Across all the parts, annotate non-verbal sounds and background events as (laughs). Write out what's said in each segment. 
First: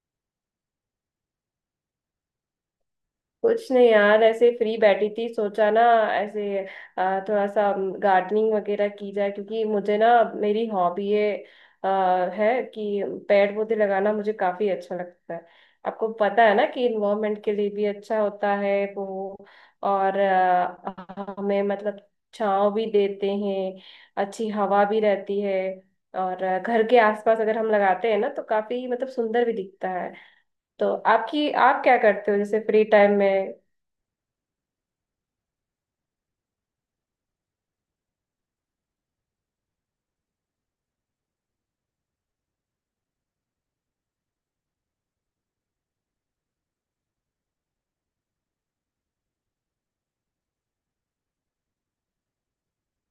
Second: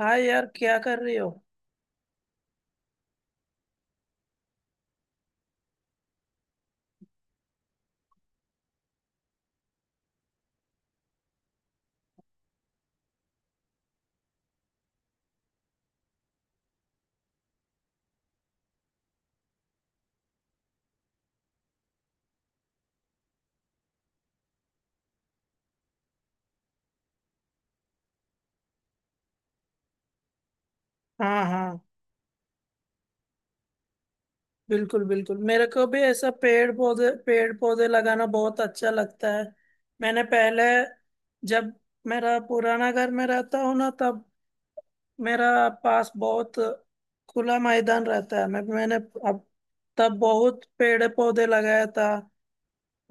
हाँ यार क्या कर रही हो। कुछ नहीं यार, ऐसे फ्री बैठी थी। सोचा ना, ऐसे थोड़ा सा गार्डनिंग वगैरह की जाए, क्योंकि मुझे ना, मेरी हॉबी अ, है कि पेड़ पौधे लगाना मुझे काफी अच्छा लगता है। आपको पता है ना कि इन्वायरमेंट के लिए भी अच्छा होता है वो, और हमें मतलब छांव भी देते हैं, अच्छी हवा भी रहती है। और घर के आसपास अगर हम लगाते हैं ना तो काफी मतलब सुंदर भी दिखता है। तो हाँ आपकी हाँ, आप क्या करते हो जैसे फ्री टाइम में? बिल्कुल बिल्कुल, मेरे को भी ऐसा पेड़ पौधे लगाना बहुत अच्छा लगता है। मैंने पहले, जब मेरा पुराना घर में रहता हूँ ना, तब मेरा पास बहुत खुला मैदान रहता है। मैंने अब तब बहुत पेड़ पौधे लगाया था।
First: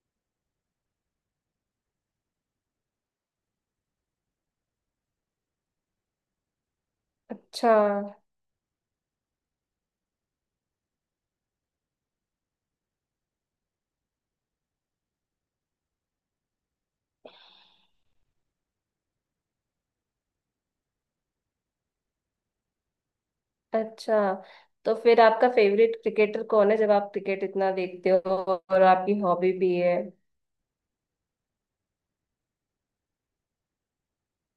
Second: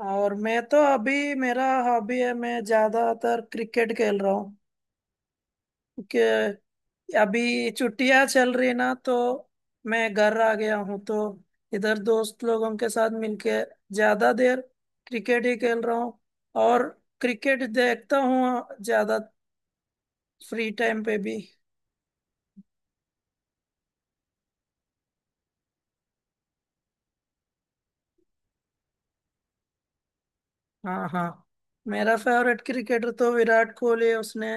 और मैं तो अभी मेरा हॉबी है, मैं ज्यादातर क्रिकेट खेल रहा हूँ। अभी अच्छा। छुट्टियां चल रही ना तो मैं घर आ गया हूँ, तो इधर दोस्त लोगों के साथ मिलके ज्यादा देर क्रिकेट ही खेल रहा हूँ। और क्रिकेट देखता हूँ ज्यादा फ्री टाइम पे भी। अच्छा, तो फिर आपका फेवरेट क्रिकेटर कौन है जब आप क्रिकेट इतना देखते हो और आपकी हॉबी भी है? हाँ हाँ। मेरा फेवरेट क्रिकेटर तो विराट कोहली है। उसने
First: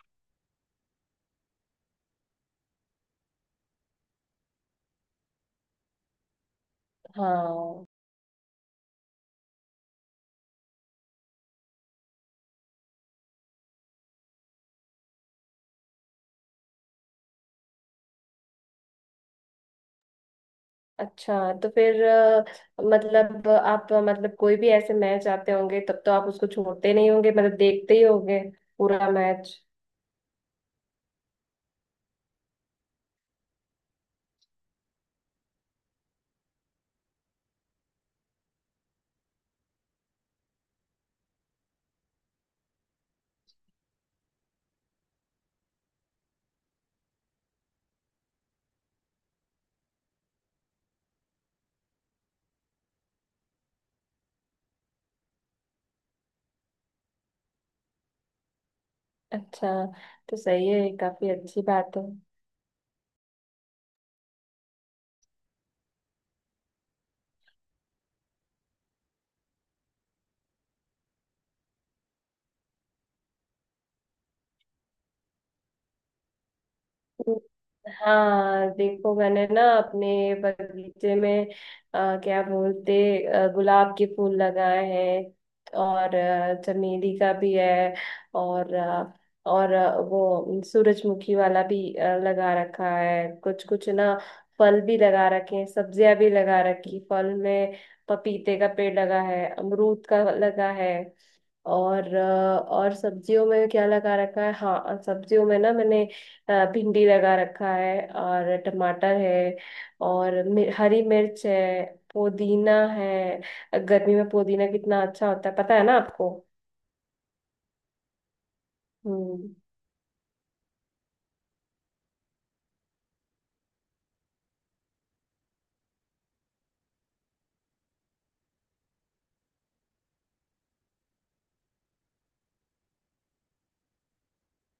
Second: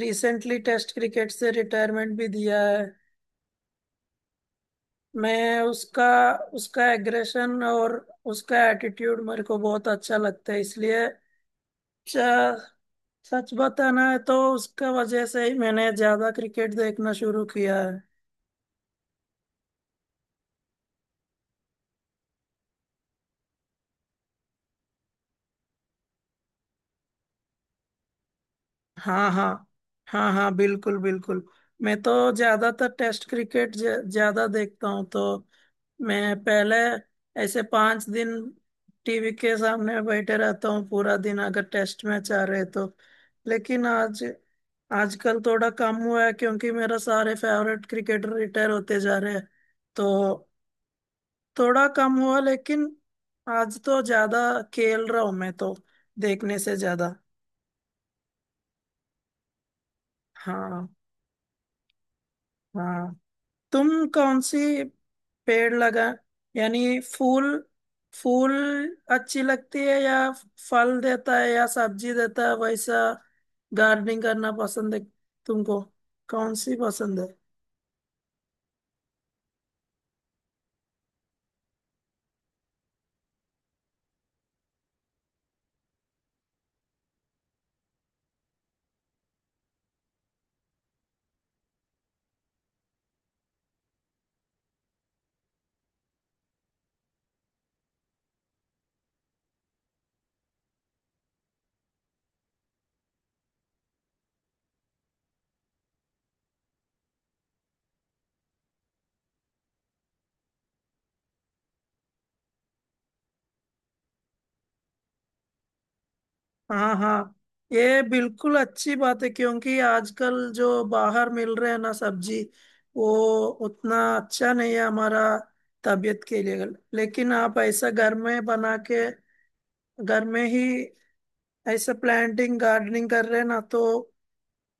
रिसेंटली टेस्ट क्रिकेट से रिटायरमेंट भी दिया है। मैं उसका उसका एग्रेशन हाँ। और उसका एटीट्यूड मेरे को बहुत अच्छा लगता है, इसलिए सच बताना है तो उसका वजह से ही मैंने ज्यादा क्रिकेट देखना शुरू किया है। अच्छा, तो फिर मतलब आप मतलब कोई भी ऐसे मैच आते होंगे तब तो आप उसको छोड़ते नहीं होंगे, मतलब देखते ही होंगे पूरा हाँ हाँ। मैच। हाँ हाँ, बिल्कुल बिल्कुल। मैं तो ज्यादातर टेस्ट क्रिकेट ज्यादा देखता हूँ, तो मैं पहले ऐसे पांच दिन टीवी के सामने बैठे रहता हूँ पूरा दिन, अगर टेस्ट मैच आ रहे तो। लेकिन आज आजकल थोड़ा कम हुआ है क्योंकि मेरा सारे फेवरेट क्रिकेटर रिटायर होते जा रहे हैं, तो थोड़ा कम हुआ। लेकिन आज तो ज्यादा खेल रहा हूं मैं, तो देखने से ज्यादा। अच्छा, तो सही है, हाँ ये काफी अच्छी बात है। हाँ। तुम कौन सी पेड़ लगा, यानी फूल, फूल अच्छी लगती है, या फल देता है या सब्जी देता है, वैसा गार्डनिंग करना पसंद है तुमको? कौन सी पसंद है? हाँ, देखो मैंने ना अपने बगीचे में क्या बोलते, गुलाब के फूल लगाए हैं, और चमेली का भी है। और वो सूरजमुखी वाला भी लगा रखा है कुछ कुछ ना। फल भी लगा रखे हैं, सब्जियां भी लगा रखी। फल में पपीते का पेड़ लगा है, अमरूद का लगा है। और और सब्जियों में क्या लगा रखा है, हाँ, और सब्जियों में ना मैंने भिंडी लगा रखा है और टमाटर है, और हरी मिर्च है, पुदीना है। गर्मी में पुदीना कितना अच्छा होता है, पता है ना आपको। हाँ हाँ, ये बिल्कुल अच्छी बात है, हम्म। क्योंकि आजकल जो बाहर मिल रहे हैं ना सब्जी, वो उतना अच्छा नहीं है हमारा तबीयत के लिए। लेकिन आप ऐसा घर में बना के, घर में ही ऐसा प्लांटिंग गार्डनिंग कर रहे हैं ना, तो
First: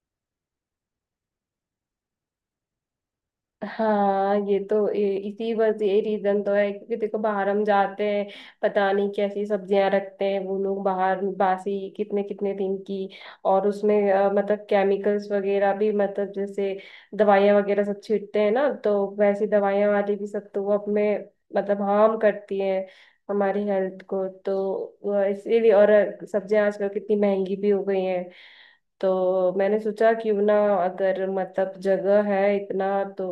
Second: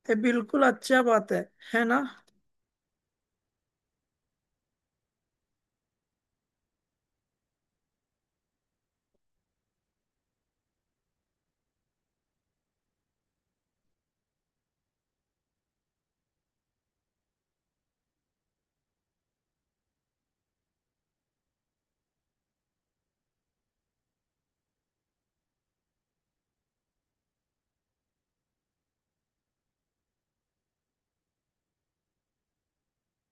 ये बिल्कुल अच्छा बात है ना। हाँ ये तो इसी बस ये रीजन तो है, क्योंकि देखो बाहर हम जाते हैं, पता नहीं कैसी सब्जियां रखते हैं वो लोग, बाहर बासी कितने कितने दिन की। और उसमें मतलब केमिकल्स वगैरह भी, मतलब जैसे दवाइयां वगैरह सब छींटते हैं ना, तो वैसी दवाइयां वाली भी सब, तो वो अपने मतलब हार्म करती हैं हमारी हेल्थ को। तो वो इसीलिए, और सब्जियां आजकल कितनी महंगी भी हो गई हैं। तो मैंने सोचा क्यों ना, अगर मतलब जगह है इतना तो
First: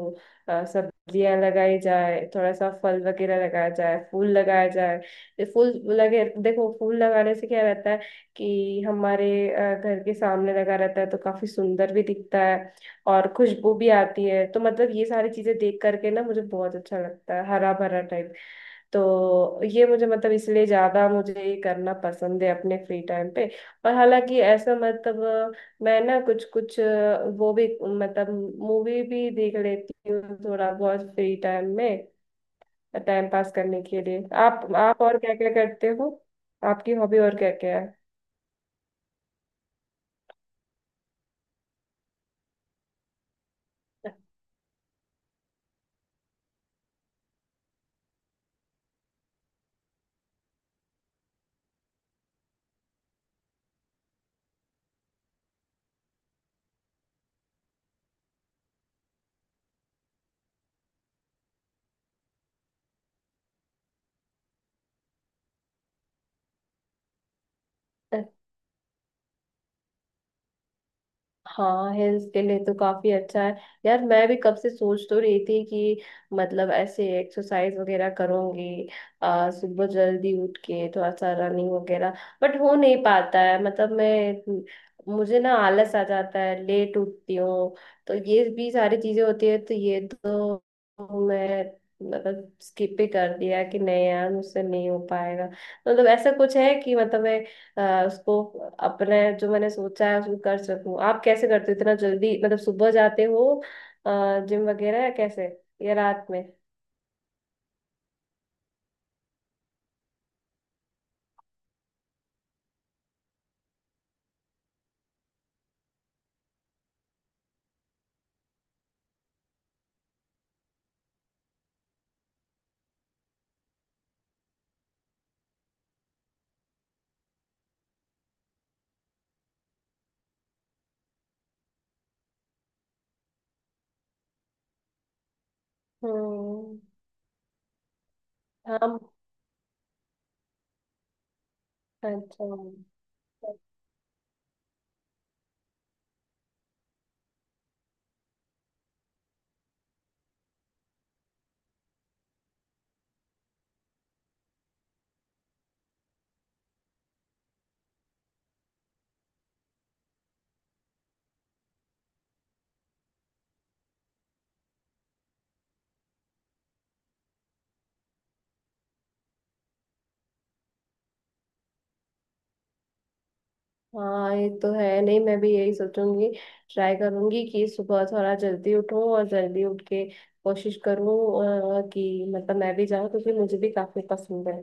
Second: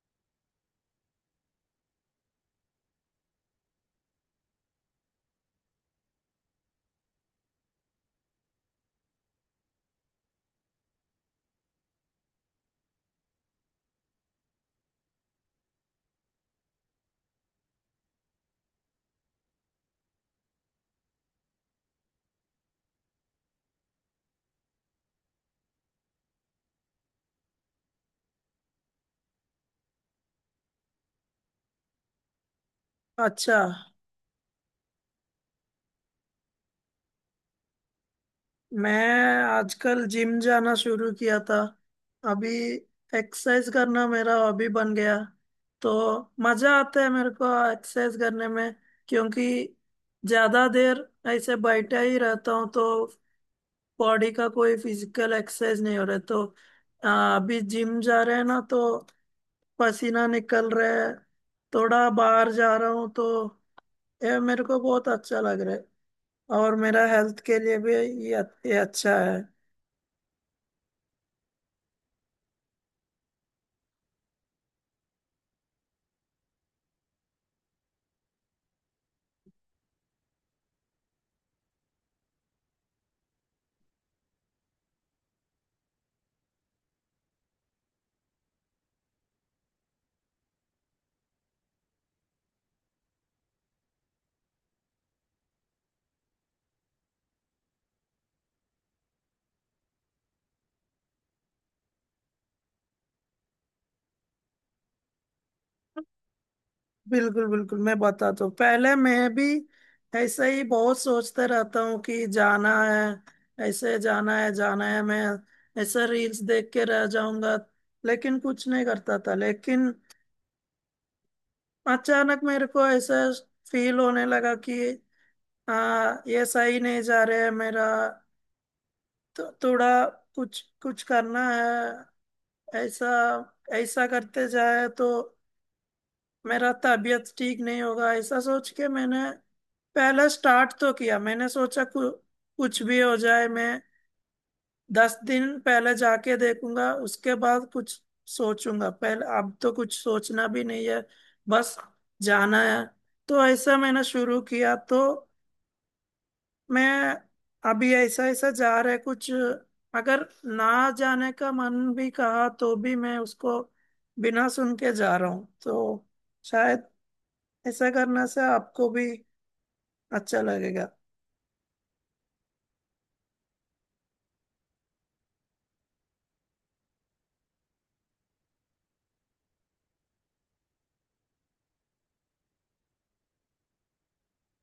सब्जियां लगाई जाए, थोड़ा सा फल वगैरह लगाया जाए, फूल लगाया जाए, ये फूल लगे। देखो फूल लगाने से क्या रहता है कि हमारे घर के सामने लगा रहता है तो काफी सुंदर भी दिखता है, और खुशबू भी आती है। तो मतलब ये सारी चीजें देख करके ना मुझे बहुत अच्छा लगता है, हरा भरा टाइप। तो ये मुझे मतलब इसलिए ज्यादा मुझे ये करना पसंद है अपने फ्री टाइम पे। और हालांकि ऐसा मतलब मैं ना कुछ कुछ वो भी मतलब मूवी भी देख लेती हूँ थोड़ा बहुत फ्री टाइम में। टाइम पास अच्छा। करने के लिए आप और क्या क्या करते हो? आपकी हॉबी और क्या क्या मैं आजकल जिम जाना शुरू किया था, अभी एक्सरसाइज करना मेरा हॉबी बन गया, तो मजा आता है मेरे को एक्सरसाइज करने में। क्योंकि ज्यादा देर ऐसे बैठा ही रहता हूँ, तो बॉडी का कोई फिजिकल एक्सरसाइज नहीं हो रहा है। तो अभी जिम जा रहे हैं ना, तो पसीना निकल रहा है, थोड़ा बाहर जा रहा हूँ, तो ये मेरे को बहुत अच्छा लग रहा है। और मेरा हेल्थ के लिए भी है? ये अच्छा है। हाँ, हेल्थ के लिए तो काफी अच्छा है। यार मैं भी कब से सोच तो रही थी कि मतलब ऐसे एक्सरसाइज वगैरह करूंगी, सुबह जल्दी उठ के थोड़ा सा रनिंग वगैरह, बट हो नहीं पाता है। मतलब मैं, मुझे ना आलस आ जाता है, लेट उठती हूँ। तो ये भी सारी चीजें होती है, तो ये तो मैं मतलब स्किप ही कर दिया कि नहीं यार मुझसे नहीं हो पाएगा। मतलब ऐसा कुछ है कि मतलब मैं उसको अपने जो मैंने सोचा है उसको कर सकूं। आप कैसे करते हो इतना जल्दी, मतलब सुबह जाते हो जिम वगैरह, या कैसे, या रात में? बिल्कुल बिल्कुल, मैं बताता हूँ। पहले मैं भी ऐसे ही बहुत सोचते रहता हूँ कि जाना है, ऐसे जाना है, जाना है, मैं ऐसे रील्स देख के रह जाऊंगा, लेकिन कुछ नहीं करता था। लेकिन अचानक मेरे को ऐसा फील होने लगा कि हाँ, ये सही नहीं जा रहे है मेरा, तो थोड़ा कुछ कुछ करना है। ऐसा ऐसा करते जाए तो मेरा हम्म। तबीयत ठीक नहीं होगा, ऐसा सोच के हम। मैंने पहला स्टार्ट तो किया। मैंने सोचा अच्छा। कुछ भी हो जाए, मैं दस दिन पहले जाके देखूंगा, उसके बाद कुछ सोचूंगा। पहले अब तो कुछ सोचना भी नहीं है, बस जाना है। तो ऐसा मैंने शुरू किया, तो मैं अभी ऐसा ऐसा जा रहा है कुछ। अगर ना जाने का मन भी कहा तो भी मैं उसको बिना सुन के जा रहा हूँ, तो शायद ऐसा करने से आपको भी अच्छा लगेगा। हाँ ये तो है। नहीं मैं भी यही सोचूंगी, ट्राई करूंगी कि सुबह थोड़ा जल्दी उठूं, और जल्दी उठ के कोशिश करूं कि मतलब मैं भी जाऊं, क्योंकि मुझे भी काफी पसंद है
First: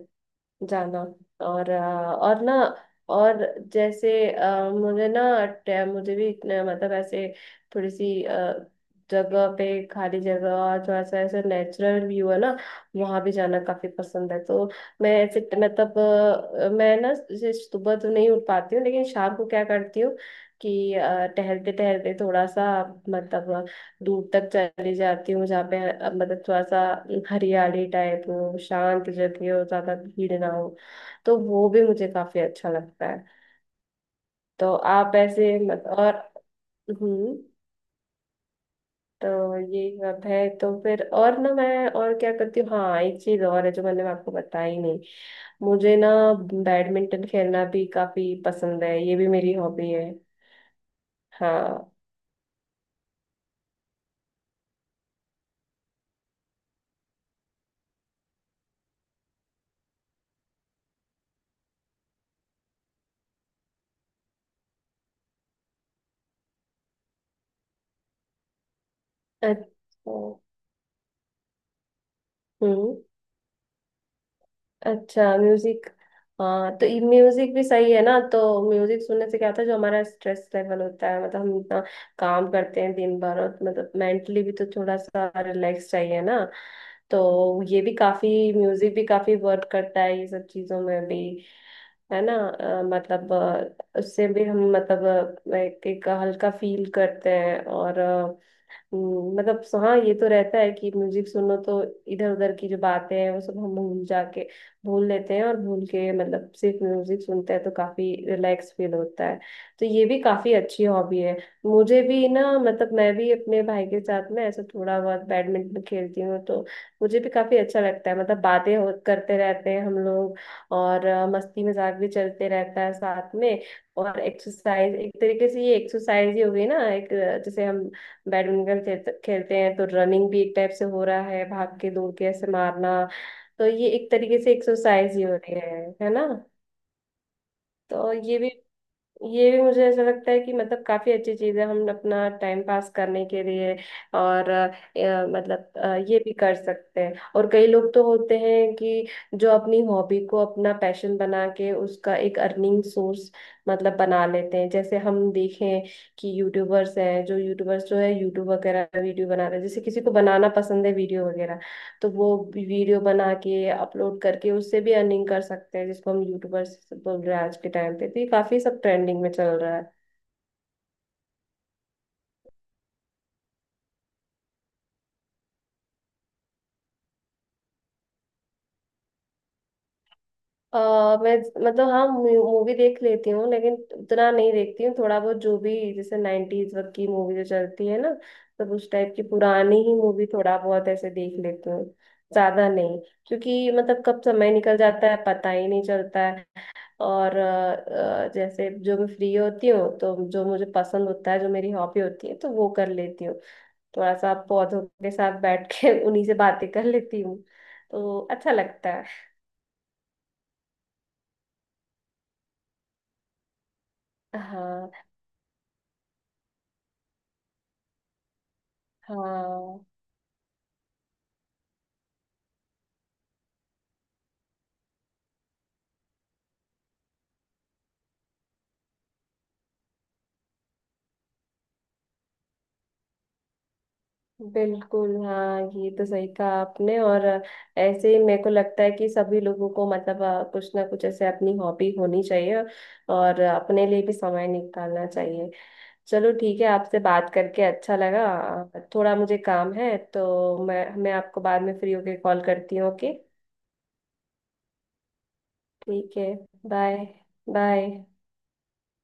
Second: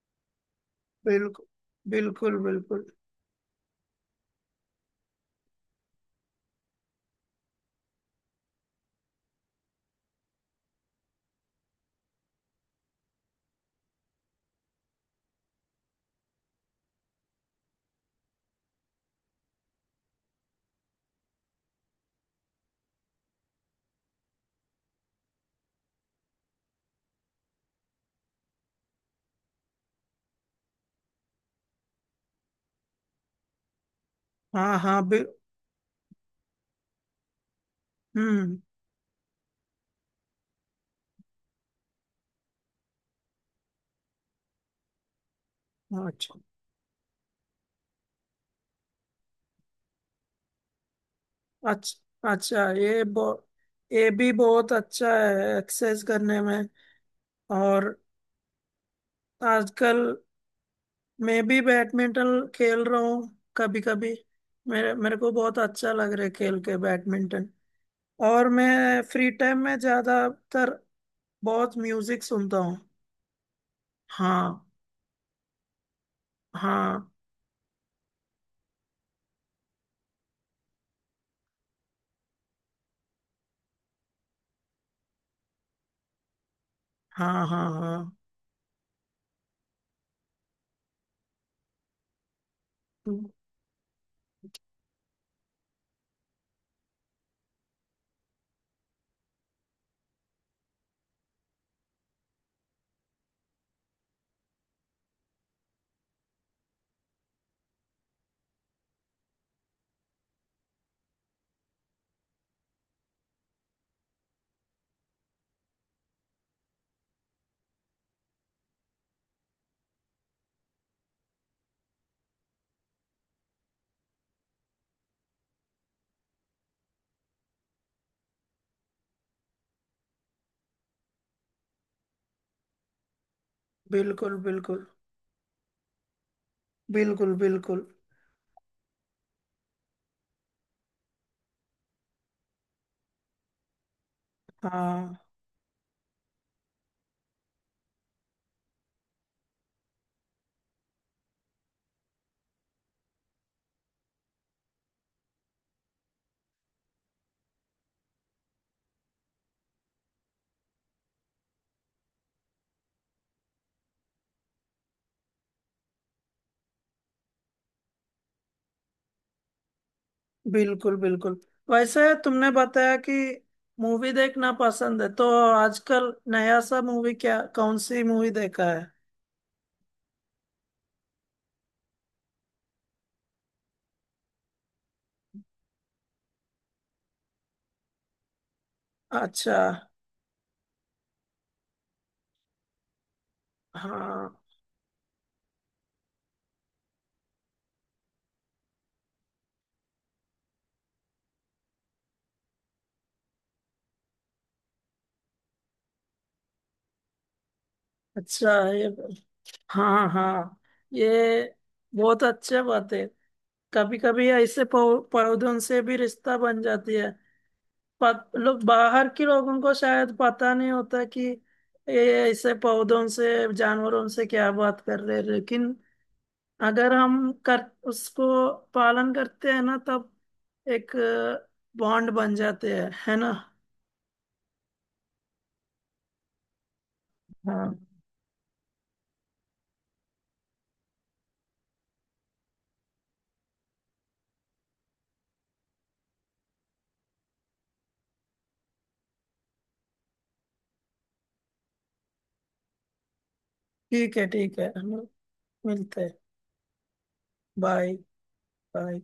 जाना। बिल्कुल और बिल्कुल। और ना, और जैसे मुझे ना मुझे भी इतने मतलब ऐसे थोड़ी सी जगह पे, खाली जगह और थोड़ा सा ऐसे नेचुरल व्यू है ना, वहां भी जाना काफी पसंद है। तो मैं ऐसे मतलब मैं ना जैसे सुबह तो नहीं उठ पाती हूँ, लेकिन शाम को क्या करती हूँ कि टहलते टहलते थोड़ा सा मतलब दूर तक चली जाती हूँ, जहाँ पे मतलब थोड़ा सा हरियाली टाइप हो, शांत जगह हो, ज्यादा भीड़ ना हो। तो वो भी मुझे काफी अच्छा लगता है। तो हाँ हाँ, आप बिल। ऐसे मत। और हम्म। हम्म। तो ये सब है, तो फिर और ना मैं और क्या करती हूँ, हाँ एक चीज और है जो मैंने आपको बताई नहीं, मुझे ना अच्छा बैडमिंटन खेलना भी काफी पसंद है, ये भी मेरी हॉबी है। हाँ। अच्छा। अच्छा ये ये भी बहुत अच्छा है एक्सेस करने में। और आजकल मैं भी बैडमिंटन खेल रहा हूँ कभी कभी, मेरे मेरे को बहुत अच्छा लग रहा है खेल के बैडमिंटन। और मैं फ्री टाइम में अच्छा। ज्यादातर बहुत म्यूजिक सुनता हूँ। हम्म। हाँ अच्छा म्यूजिक। हाँ तो ये हाँ। म्यूजिक भी सही है ना, तो म्यूजिक सुनने से क्या होता है, जो हमारा स्ट्रेस लेवल होता है, मतलब हम इतना काम करते हैं दिन भर, और मतलब मेंटली भी तो थोड़ा सा रिलैक्स चाहिए ना। हाँ तो हाँ ये भी हाँ। काफी, म्यूजिक भी काफी वर्क करता है ये सब चीजों में भी, है ना। मतलब उससे भी हम मतलब एक हल्का फील करते हैं, और मतलब हाँ ये तो रहता है कि म्यूजिक सुनो तो इधर उधर की जो बातें हैं वो सब हम भूल जाके भूल लेते हैं, और भूल के मतलब सिर्फ म्यूजिक सुनते हैं तो काफी रिलैक्स फील होता है। तो ये भी काफी अच्छी हॉबी है। मुझे भी ना मतलब मैं भी अपने भाई के साथ में ऐसा थोड़ा बहुत बैडमिंटन खेलती हूँ, तो मुझे भी काफी अच्छा लगता है। मतलब बातें हो करते रहते हैं हम लोग, और मस्ती मजाक भी चलते रहता है साथ में। और एक्सरसाइज एक तरीके से ये एक्सरसाइज ही हो गई ना, एक जैसे हम बैडमिंटन खेलते खेलते हैं तो रनिंग भी एक टाइप से हो रहा है, भाग के दौड़ के ऐसे मारना, तो ये एक बिल्कुल तरीके से बिल्कुल। एक्सरसाइज ही हो रही है ना। बिल्कुल बिल्कुल। तो ये भी मुझे ऐसा लगता है कि मतलब काफी अच्छी चीज है हम अपना टाइम पास करने के लिए। और हाँ, मतलब ये भी कर सकते हैं। और कई लोग तो होते हैं कि जो अपनी हॉबी को अपना पैशन बना के उसका एक अर्निंग सोर्स मतलब बना लेते हैं। जैसे हम देखें कि यूट्यूबर्स हैं, जो यूट्यूबर्स जो है यूट्यूब वगैरह वीडियो बनाते हैं, जैसे किसी को बनाना पसंद है वीडियो वगैरह, तो वो भी वीडियो बना के अपलोड करके उससे भी अर्निंग कर सकते हैं, जिसको हम यूट्यूबर्स बोल रहे हैं आज के टाइम पे। तो ये काफी सब ट्रेंडिंग में चल रहा है। बिल्कुल बिल्कुल। वैसे तुमने बताया कि मूवी देखना पसंद है, तो आजकल नया सा मूवी क्या, कौन सी मूवी देखा है? अ, मैं मतलब हाँ मूवी देख लेती हूँ, लेकिन उतना नहीं देखती हूँ। थोड़ा बहुत जो भी जैसे नाइन्टीज वक्त की मूवी जो चलती है ना, तब उस टाइप की अच्छा। पुरानी ही मूवी थोड़ा बहुत ऐसे देख लेती हूँ, ज्यादा नहीं, क्योंकि मतलब कब हाँ। समय निकल जाता है पता ही नहीं चलता है। और जैसे जो मैं फ्री होती हूँ तो जो मुझे पसंद होता है, जो मेरी हॉबी होती है तो वो कर लेती हूँ, थोड़ा सा पौधों के साथ बैठ के (laughs) उन्हीं से बातें कर लेती हूँ, तो अच्छा अच्छा ये, लगता है। हाँ हाँ, ये बहुत अच्छे बात है। कभी कभी ऐसे हाँ पौधों से भी रिश्ता बन जाती है। लोग बाहर के लोगों को हाँ, शायद पता नहीं होता कि ये ऐसे पौधों से जानवरों से क्या बात कर रहे हैं। लेकिन अगर हम कर, उसको पालन करते हैं ना, तब एक बॉन्ड बन जाते हैं, है ना। बिल्कुल। हाँ ये तो सही कहा आपने। और हाँ। ऐसे ही मेरे को लगता है कि सभी लोगों को मतलब कुछ ना कुछ ऐसे अपनी हॉबी होनी चाहिए, और अपने लिए भी समय निकालना चाहिए। चलो ठीक है, आपसे बात करके अच्छा लगा, थोड़ा मुझे काम है तो मैं आपको बाद में फ्री होके कॉल करती हूँ, ओके। ठीक है ठीक है, हम लोग मिलते हैं। ठीक है। बाय। बाय। Bye bye.